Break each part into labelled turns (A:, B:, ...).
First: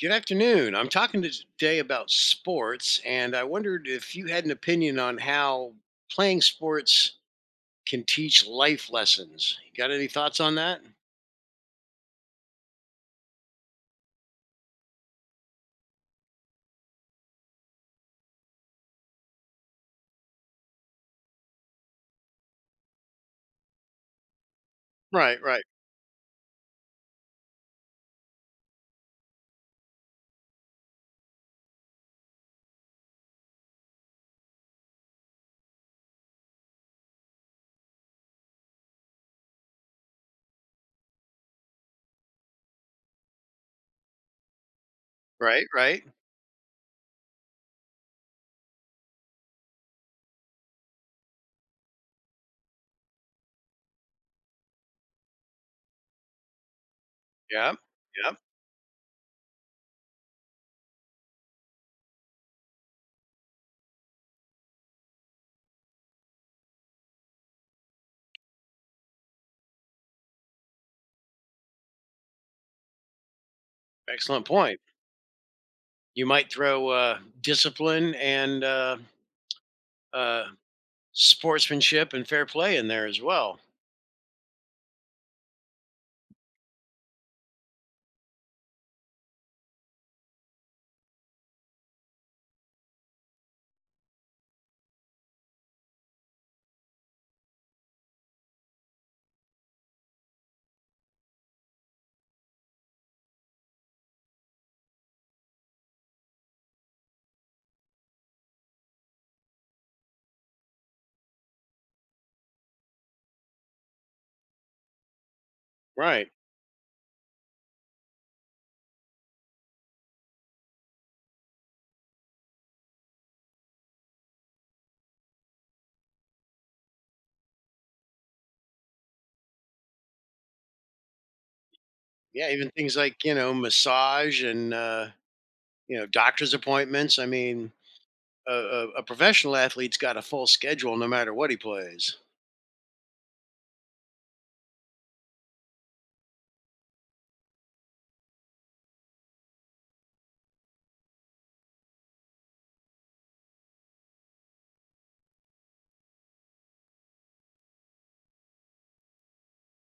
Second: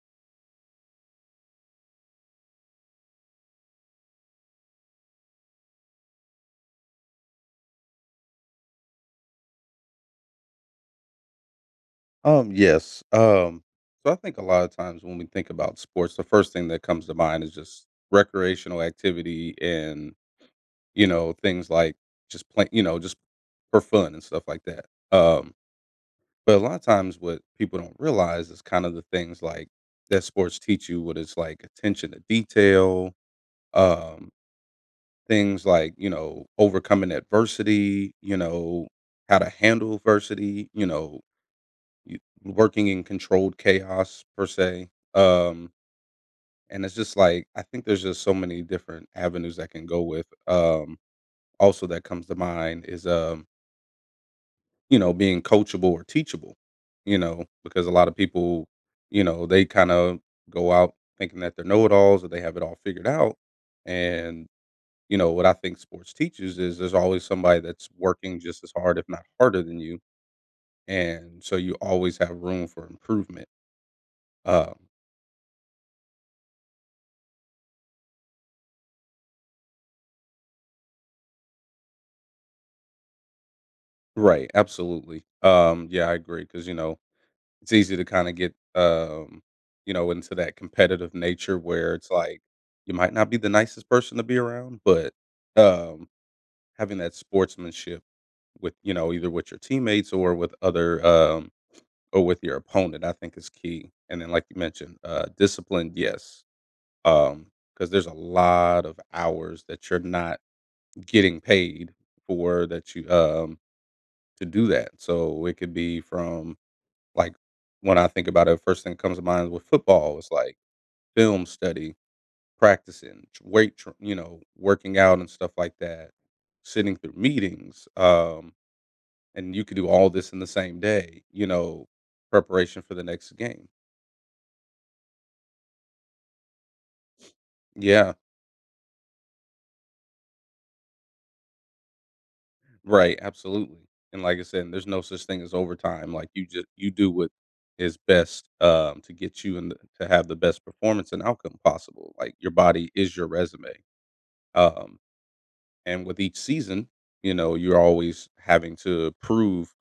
A: Good afternoon. I'm talking to today about sports, and I wondered if you had an opinion on how playing sports can teach life lessons. You got any thoughts on that?
B: Yes. So I think a lot of times when we think about sports, the first thing that comes to mind is just recreational activity and, things like just playing, just for fun and stuff like that.
A: Right,
B: Um,
A: right,
B: but a lot of times what people don't realize is kind of the things like that sports teach you. What is like attention to detail, um, things like, overcoming adversity, how to handle adversity, working in controlled chaos per se.
A: right, right.
B: And it's just like I think there's just so many different avenues that can go with. Also, that comes to mind is being coachable or teachable.
A: Yeah,
B: Because a lot of
A: yeah.
B: people, they kind of go out thinking that they're know-it-alls or they have it all figured out. And you know what I think sports teaches is there's always somebody that's working just as hard, if not harder, than you, and so you always have room for improvement.
A: Excellent
B: Um,
A: point. You might throw discipline and uh, sportsmanship and fair play in there as well.
B: Right, absolutely. Yeah, I agree, because it's easy to kind of get into that competitive nature where it's like you might not be the nicest person to be around, but um, having that sportsmanship with either with your teammates or with other or with your opponent, I think is key. And then, like you mentioned, discipline, yes, um, because there's a lot of hours that you're not getting paid for that you to do that. So it could be
A: Right.
B: from. Like, when I think about it, first thing that comes to mind with football is, like, film study, practicing, tr weight tr working out and stuff like that, sitting through meetings, and you could do all this in the same day,
A: Yeah, even
B: preparation for
A: things
B: the
A: like,
B: next
A: you know,
B: game.
A: massage and, you know, doctor's appointments. I mean,
B: Yeah,
A: a professional athlete's got a full schedule no matter what he plays.
B: right, absolutely, and like I said, there's no such thing as overtime. Like, you just, you do what is best, to get you and to have the best performance and outcome possible. Like, your body is your resume, um and with each season, you're always having to prove,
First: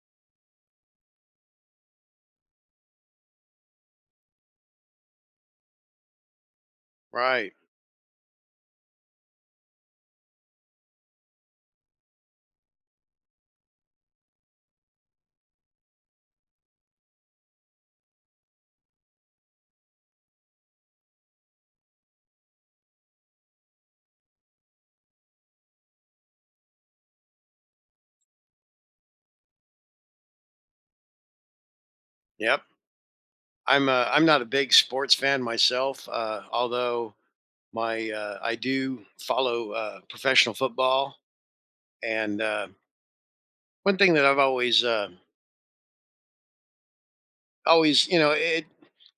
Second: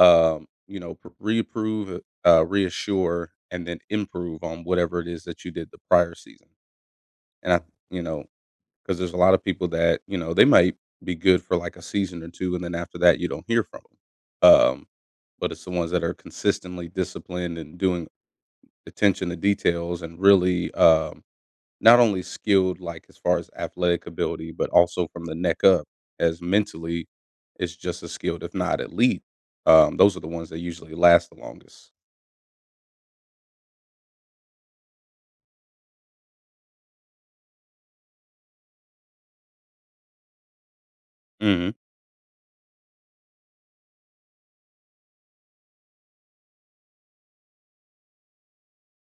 B: reapprove, reassure, and then improve on whatever it is that you did the prior season. And
A: Right.
B: I, you know, because there's a lot of people that they might be good for like a season or two, and then after that you don't hear from them. But it's the ones that are consistently disciplined and doing attention to details and really not only skilled, like, as far as athletic ability, but also from the neck up, as mentally is just as skilled, if not elite. Those are the ones that usually last the longest.
A: Yep. I'm not a big sports fan myself, although my I do follow professional football.
B: Mhm.
A: And one thing that I've always always you know it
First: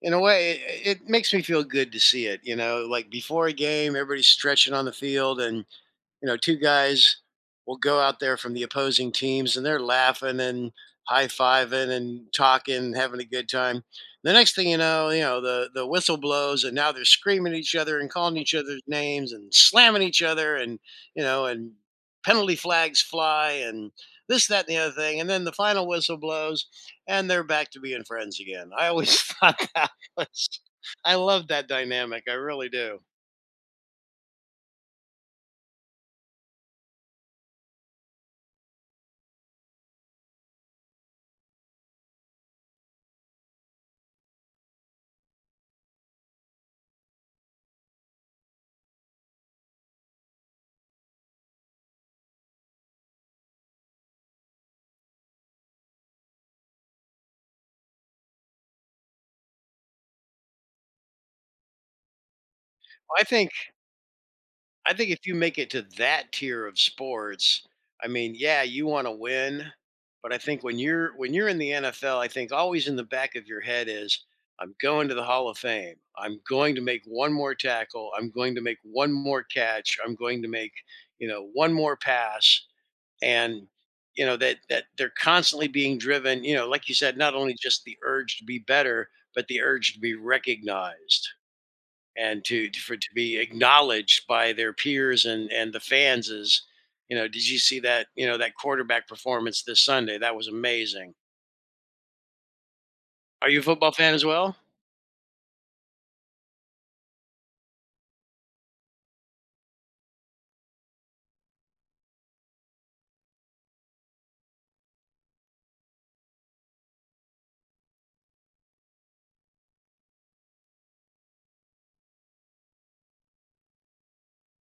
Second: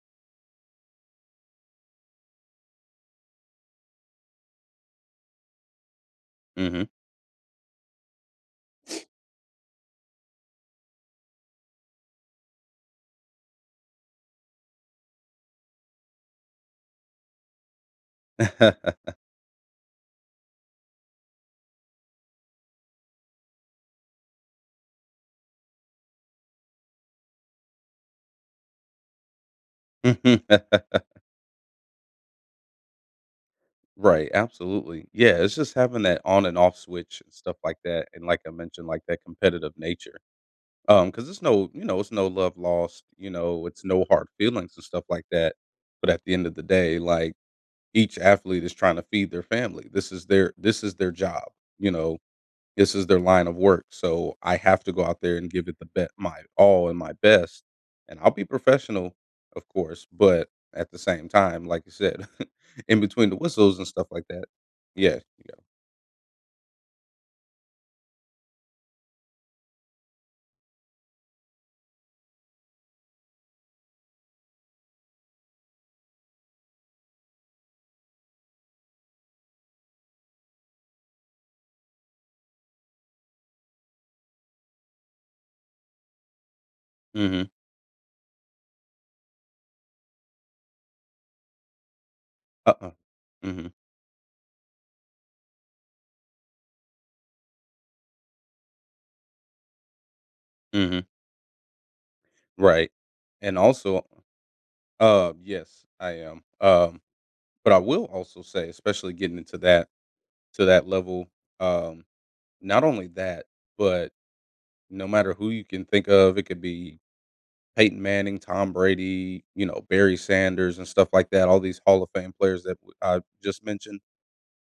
A: in a way it, it makes me feel good to see it. You know, like before a game, everybody's stretching on the field and you know, two
B: Mhm.
A: guys will go out there from the opposing teams and they're laughing and high fiving and talking, having a good time. The next thing you know, the whistle blows and now they're screaming at each other and calling each other's names and slamming each other and you know and penalty flags fly and this, that, and the other thing. And then the final whistle blows and they're back to being friends again. I always thought that was I love that dynamic. I really do.
B: Right, absolutely. Yeah, it's just having that on and off switch and stuff like that, and like I mentioned, like, that competitive nature. Because it's no love lost, it's no hard feelings and stuff like that, but at the end of the day, like, each athlete is trying to feed their family. This is their job, you know. This is their line of work, so I have to go out there and give it the bet my all and my best, and I'll be professional, of course, but at the same time, like you said, in
A: I
B: between the
A: think
B: whistles and stuff like that.
A: I think
B: Yeah,
A: if you
B: yeah.
A: make it to that tier of sports, I mean, yeah, you want to win, but I think when you're in the NFL, I think always in the back of your head is I'm going to the Hall of Fame. I'm going to make one more tackle. I'm going to make one more catch. I'm going to make, you know, one more pass and you know that they're constantly being driven, you know, like you said, not
B: Mhm.
A: only just the urge to be better, but the urge to be recognized and to
B: Uh-uh.
A: for to be
B: Mhm.
A: acknowledged by their peers and the fans is, you know, did you see that, you know, that quarterback performance this Sunday? That was
B: Mhm.
A: amazing.
B: Right.
A: Are
B: And
A: you a football
B: also,
A: fan as well?
B: yes, I am. But I will also say, especially getting into that level, um, not only that, but no matter who you can think of, it could be Peyton Manning, Tom Brady, you know, Barry Sanders and stuff like that, all these Hall of Fame players that I just mentioned.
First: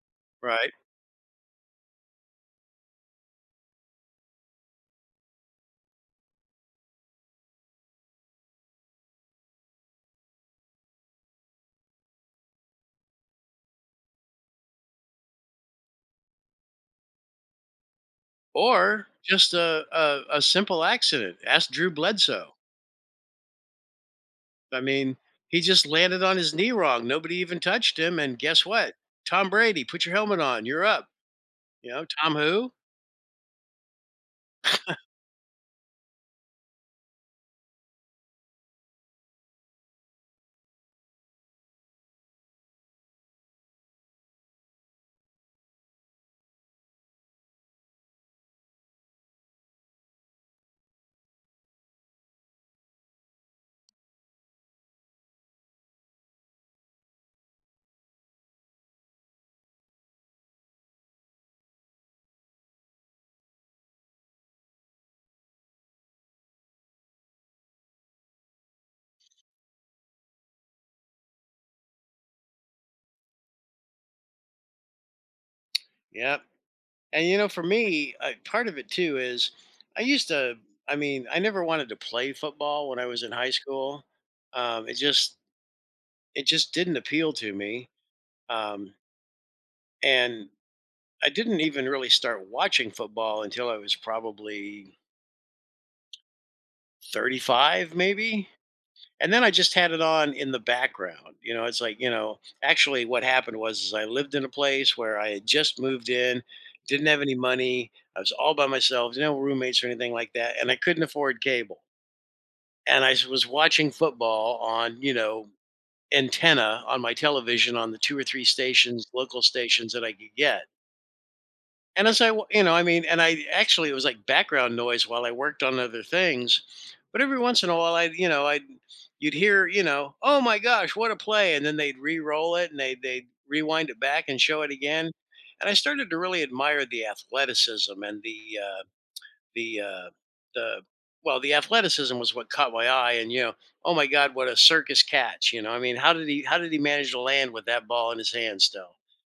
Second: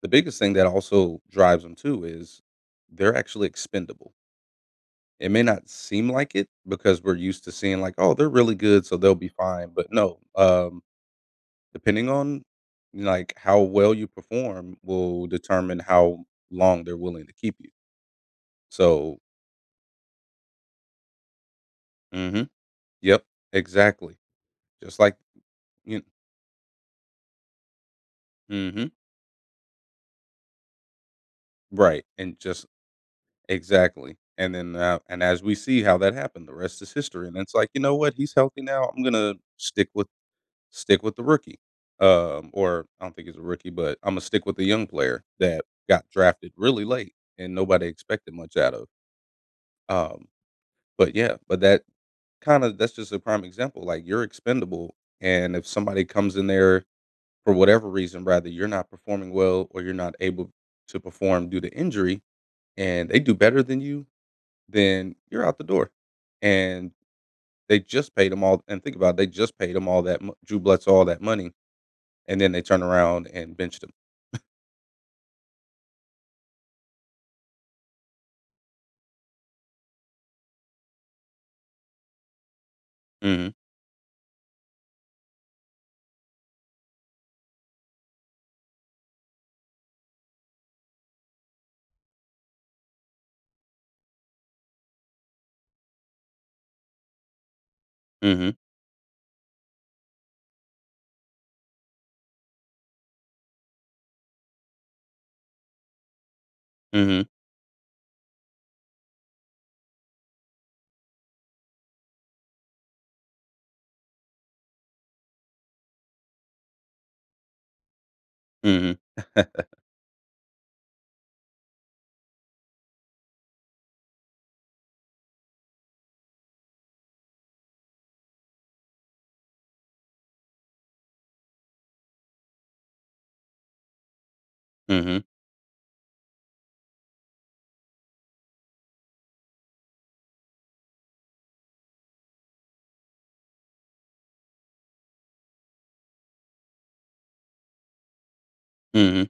B: The biggest thing that
A: Right.
B: also drives them too is they're actually expendable. It may not seem like it because we're used to seeing like, oh, they're really good, so they'll be fine. But no, depending on like how well you perform will determine how long they're willing to keep you.
A: Or
B: So,
A: just a simple accident. Ask Drew
B: hmm
A: Bledsoe.
B: yep, exactly.
A: I
B: Just like
A: mean, he just
B: you
A: landed on his knee wrong. Nobody even touched him. And guess
B: mhm,
A: what? Tom Brady, put your helmet on. You're up. You
B: right,
A: know, Tom
B: and just
A: who?
B: exactly, and then, and as we see how that happened, the rest is history, and it's like, "You know what? He's healthy now, I'm gonna stick with the rookie." Or I don't think he's a rookie, but Imma stick with the young player that got drafted really late and nobody expected much out of. Um, but yeah, but that's just a prime example, like, you're expendable, and if somebody comes in there for whatever reason, rather you're not performing well or you're not able to perform due to injury, and they do better than you, then you're out the door. And they just paid them all. And think about it, they just paid them all that Drew Bledsoe all that money, and then they turn around and benched him.
A: Yeah. And you know, for me, part of it too is I used to. I mean, I never wanted to play football when I was in
B: Mm-hmm.
A: high school. It just it just didn't appeal to me, um, and I didn't even really start watching football until I was probably 35, maybe.
B: Mm-hmm.
A: And then I just had it on in the background. You know, it's like, you know, actually what happened was is I lived in a place where I had just moved in, didn't have
B: Mm-hmm.
A: any money. I was all by myself, no roommates or anything like that, and I couldn't afford cable. And I was watching football on, you know, antenna on my television on the two or three
B: Mm-hmm.
A: stations, local stations that I could get. And as you know, I mean, and I actually it was like background noise while I worked on other things. But every once in a while, would you know, would you'd hear, you know, oh my gosh, what a play, and then they'd re-roll it and they would rewind it back and show it again.
B: Mm-hmm.
A: And I started to really admire the athleticism and the uh, the well, the athleticism was what caught my eye. And you know, oh my God, what a circus catch! You know, I mean, how did he manage to land with that ball in his hand still?
B: Mm-hmm.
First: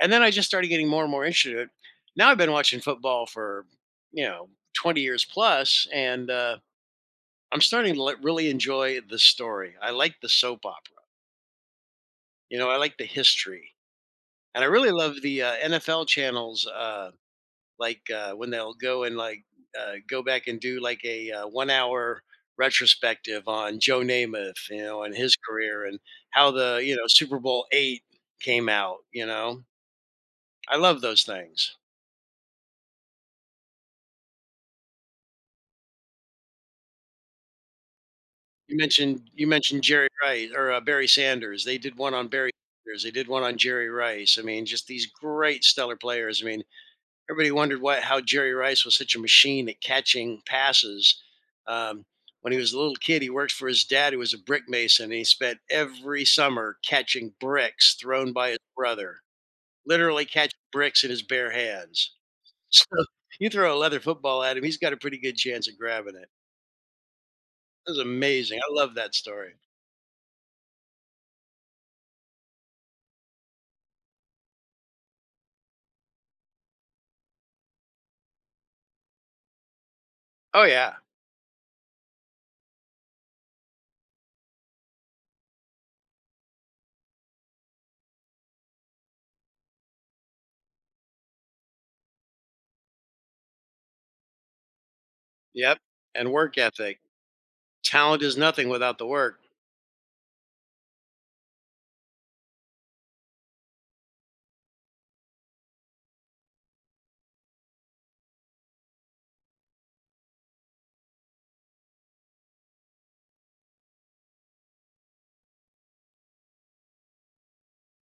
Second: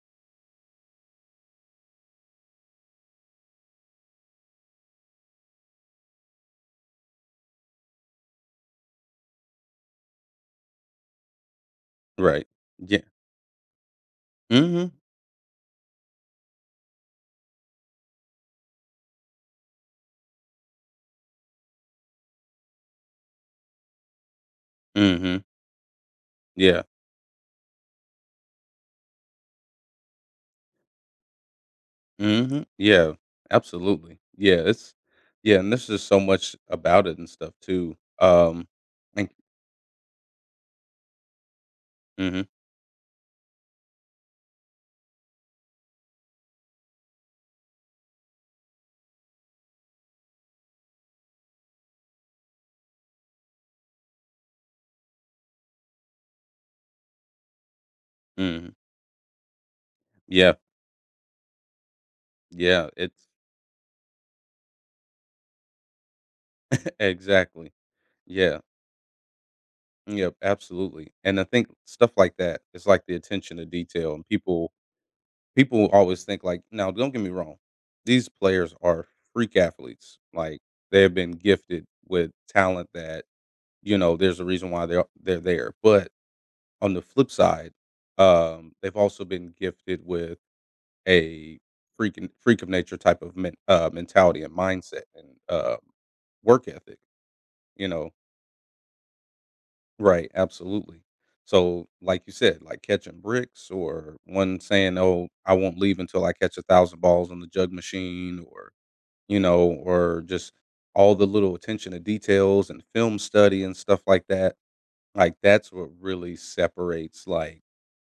A: And then I just started getting more and more interested in it. Now I've been watching football for, you know, 20 years plus, and I'm starting to really enjoy the story. I like the soap opera.
B: Right.
A: You know, I like
B: Yeah.
A: the history. And I really
B: Mm-hmm.
A: love the NFL channels, like when they'll go and go back and do like a 1 hour retrospective on Joe Namath, you know, and his
B: Mm-hmm.
A: career and how the,
B: Yeah.
A: you know, Super Bowl VIII came out, you know. I love those things.
B: Mm-hmm. Yeah. Absolutely. Yeah. It's Yeah, and there's just so much about it and stuff too.
A: You
B: And,
A: mentioned you mentioned Jerry Rice or, Barry Sanders. They did one on
B: mm-hmm.
A: Barry Sanders, they did one on Jerry Rice. I mean, just these great stellar players. I mean, everybody wondered what how Jerry Rice was such a machine at catching passes. Um, when he was a little kid, he worked for his dad, who was a brick mason, and he spent every summer catching bricks thrown by his
B: Mm-hmm.
A: brother. Literally
B: Yeah.
A: catching bricks in his bare hands.
B: Yeah. It's
A: So you throw a leather football at him, he's got a pretty good chance of grabbing it.
B: exactly.
A: It was
B: Yeah.
A: amazing. I love that story.
B: Yep, absolutely, and I think stuff like that is like the attention to detail, and people always think like now, don't get me wrong, these players are freak athletes. Like,
A: Oh yeah.
B: they have been gifted with talent that there's a reason why they're there. But on the flip side, they've also been gifted with a freak of nature type of mentality and mindset and
A: Yep, and work
B: work ethic.
A: ethic.
B: You know,
A: Talent is nothing without the work.
B: Right, absolutely. So, like you said, like catching bricks, or one saying, "Oh, I won't leave until I catch 1,000 balls on the jug machine," or or just all the little attention to details and film study and stuff like that. Like, that's what really separates, like,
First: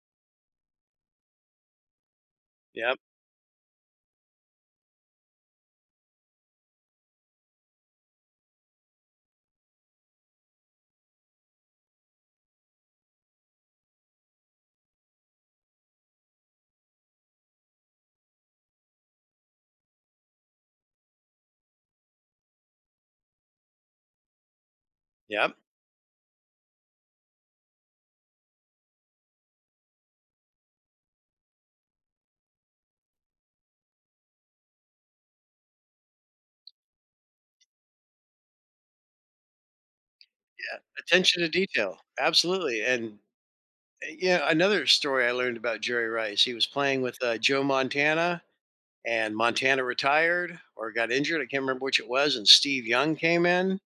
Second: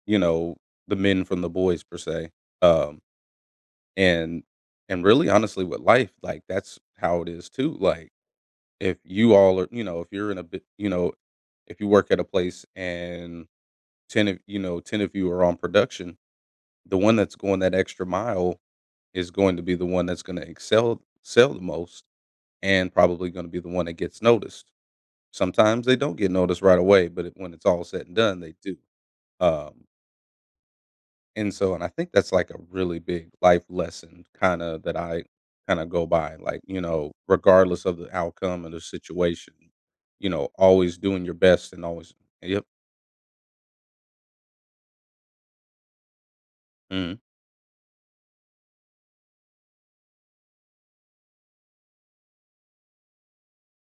B: you know, the men from the boys per se.
A: Yep,
B: Um, and and really, honestly, with life, like, that's how it is too. Like, if you all are, if you're in a bit, if you work at a place and 10 of you are on production, the one that's going that extra mile is going to be the one that's going to excel sell the most, and probably going to be the one that gets noticed.
A: yep,
B: Sometimes they don't get noticed right away, but it, when it's all said and done, they do. um, and so, and I think that's like a really big life lesson kind of that I kind of go by, like, regardless of the outcome of the situation,
A: yeah.
B: always doing your
A: Attention to
B: best and
A: detail,
B: always yep.
A: absolutely, and, yeah, another story I learned about Jerry Rice, he was playing
B: Mm,
A: with, Joe Montana, and Montana retired or got injured, I can't remember which it was, and Steve Young came in.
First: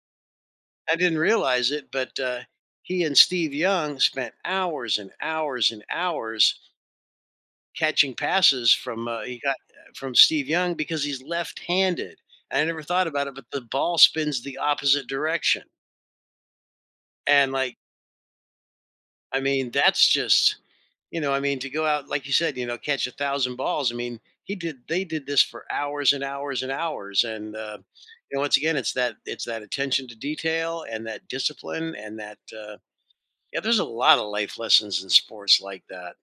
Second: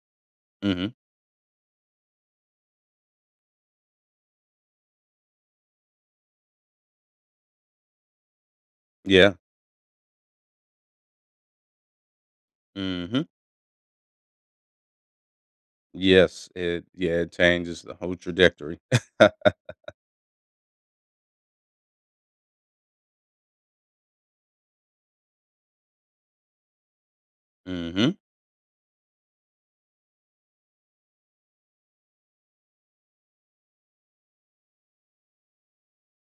B: mm-hmm.
A: I didn't realize it, but, he and Steve Young spent hours and hours and hours catching passes from,
B: Yeah.
A: he got from Steve Young because he's left-handed. I never thought
B: Mm-hmm.
A: about it, but the ball spins the opposite direction,
B: Yes, it yeah, it
A: and, like,
B: changes the whole trajectory.
A: I mean, that's just you know, I mean, to go out, like you said, you know, catch 1,000 balls, I mean, he did they did this for hours and hours and hours, and,
B: Hmm.
A: you know, once again, it's that attention to detail and that discipline and that, yeah, there's a lot of life lessons in sports like that.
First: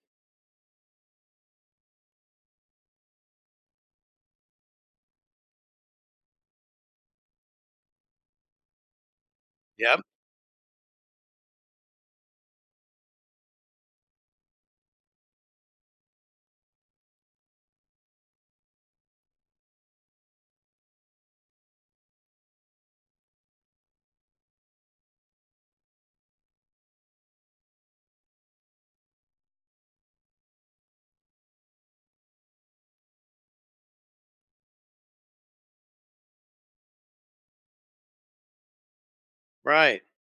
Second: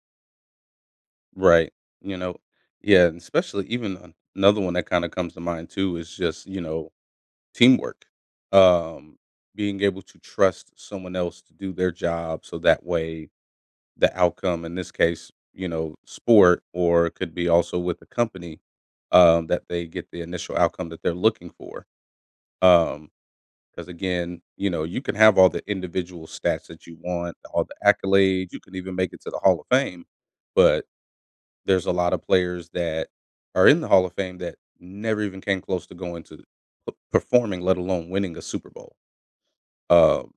B: Right. You know, yeah, and especially even another one that kind of comes to mind too is just, teamwork. Um, being able
A: Yep,
B: to trust someone else to do their job so that way the outcome in this case, sport, or it could be also with the company that they get the initial outcome that they're looking for. Um Because again, you can have all the individual stats that you want, all the accolades, you can even make it to the Hall of Fame, but there's a lot of players that are in the Hall of Fame that never even came close to going to performing, let alone winning a Super Bowl.
A: right,
B: Um,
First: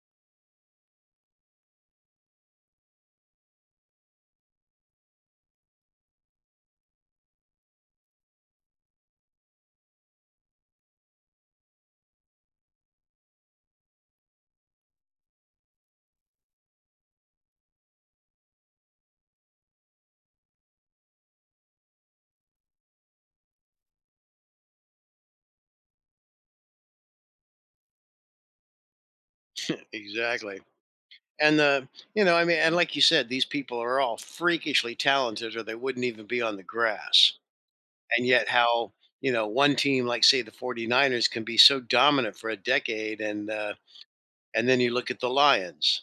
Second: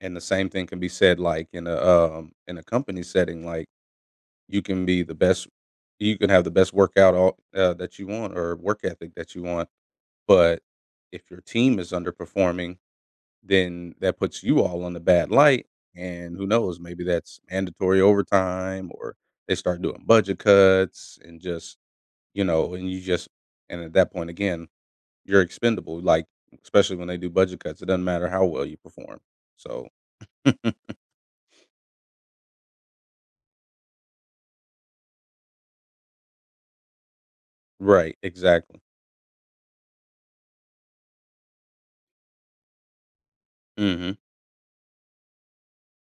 B: and the same thing can be said like in a company setting, like, you can be the best, you can have the best workout all, that you want, or work ethic that you want, but if your team is underperforming, then that puts you all on the bad light, and who knows, maybe that's mandatory overtime, or they start doing budget cuts and just, and you just and at that point again, you're expendable, like, especially when they do budget cuts, it doesn't matter how well you perform. So.
A: exactly. And the, you know, I mean, and like you said, these people are all freakishly talented or they wouldn't even be on the grass.
B: Right,
A: And yet,
B: exactly.
A: how, you know, one team like, say, the 49ers can be so dominant for a decade.
B: Mhm.
A: And then you look at the Lions.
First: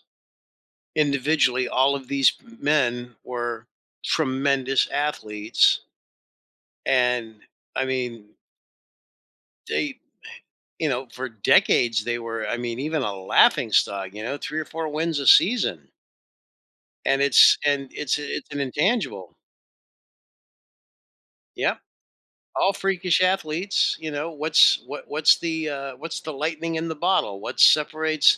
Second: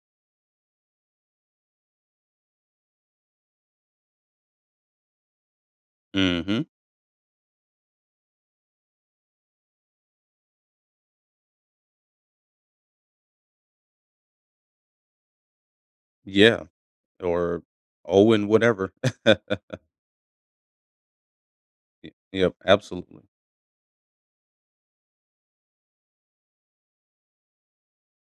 A: Individually, all of these men were tremendous athletes.
B: Mhm.
A: And I mean, they, you know, for decades, they were, I mean, even a laughing stock, you know, three or four wins a season.
B: Yeah,
A: And
B: or Owen
A: it's an
B: whatever.
A: intangible. Yeah.
B: Y Yep,
A: All freakish
B: absolutely.
A: athletes, you know, what's the lightning in the bottle? What separates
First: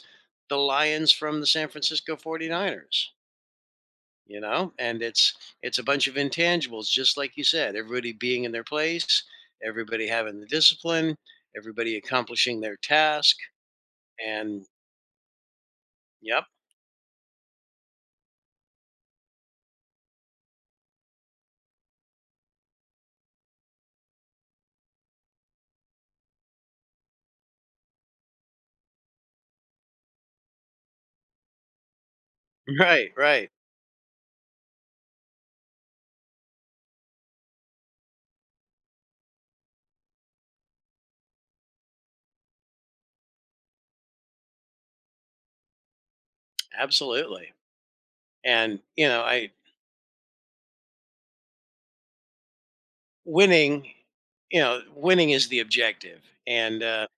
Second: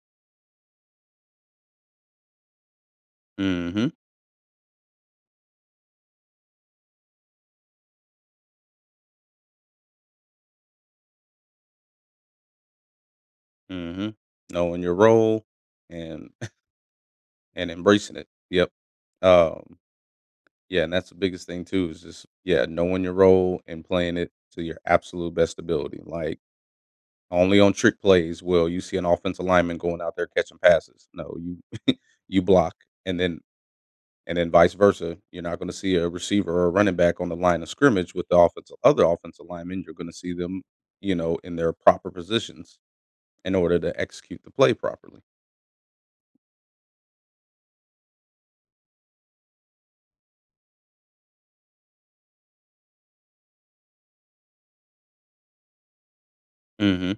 A: the Lions from the San Francisco 49ers,
B: Mhm.
A: you know? And it's a bunch of intangibles, just like you said, everybody being in their place, everybody having the discipline, everybody accomplishing their task.
B: Mhm.
A: And
B: Knowing your role and
A: yep
B: and embracing it. Yep. Um Yeah, and that's the biggest thing too is just yeah, knowing your role and playing it to your absolute best ability. Like, only on trick plays will you see an offensive lineman going out there catching passes. No, you you block,
A: right,
B: and then
A: right,
B: and then vice versa. You're not going to see a receiver or a running back on the line of scrimmage with the offensive other offensive lineman. You're going to see them, in their proper positions in order to execute the play properly.
A: absolutely. And you know I winning, you know, winning is the objective, and uh
B: Mhm.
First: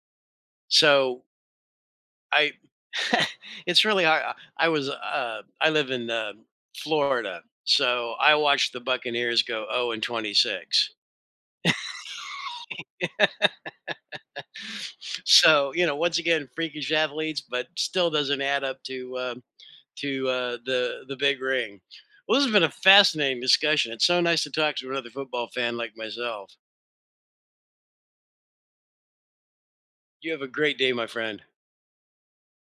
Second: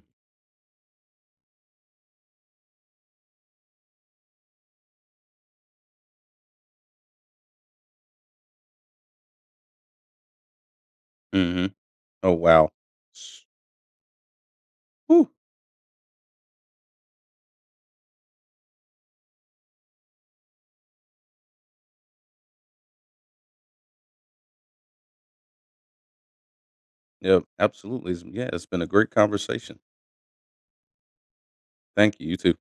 A: so I it's really hard. I was, I live in, Florida, so I watched the Buccaneers go 0-26.
B: Mhm. Oh, wow. S- Whew.
A: So, you know, once again, freakish athletes, but still doesn't add up to, the big ring. Well, this has been a fascinating discussion. It's so nice to talk to another football fan like myself.
B: Yeah, absolutely. Yeah, it's been a great conversation.
A: You have a great day, my friend.
B: Thank you. You too.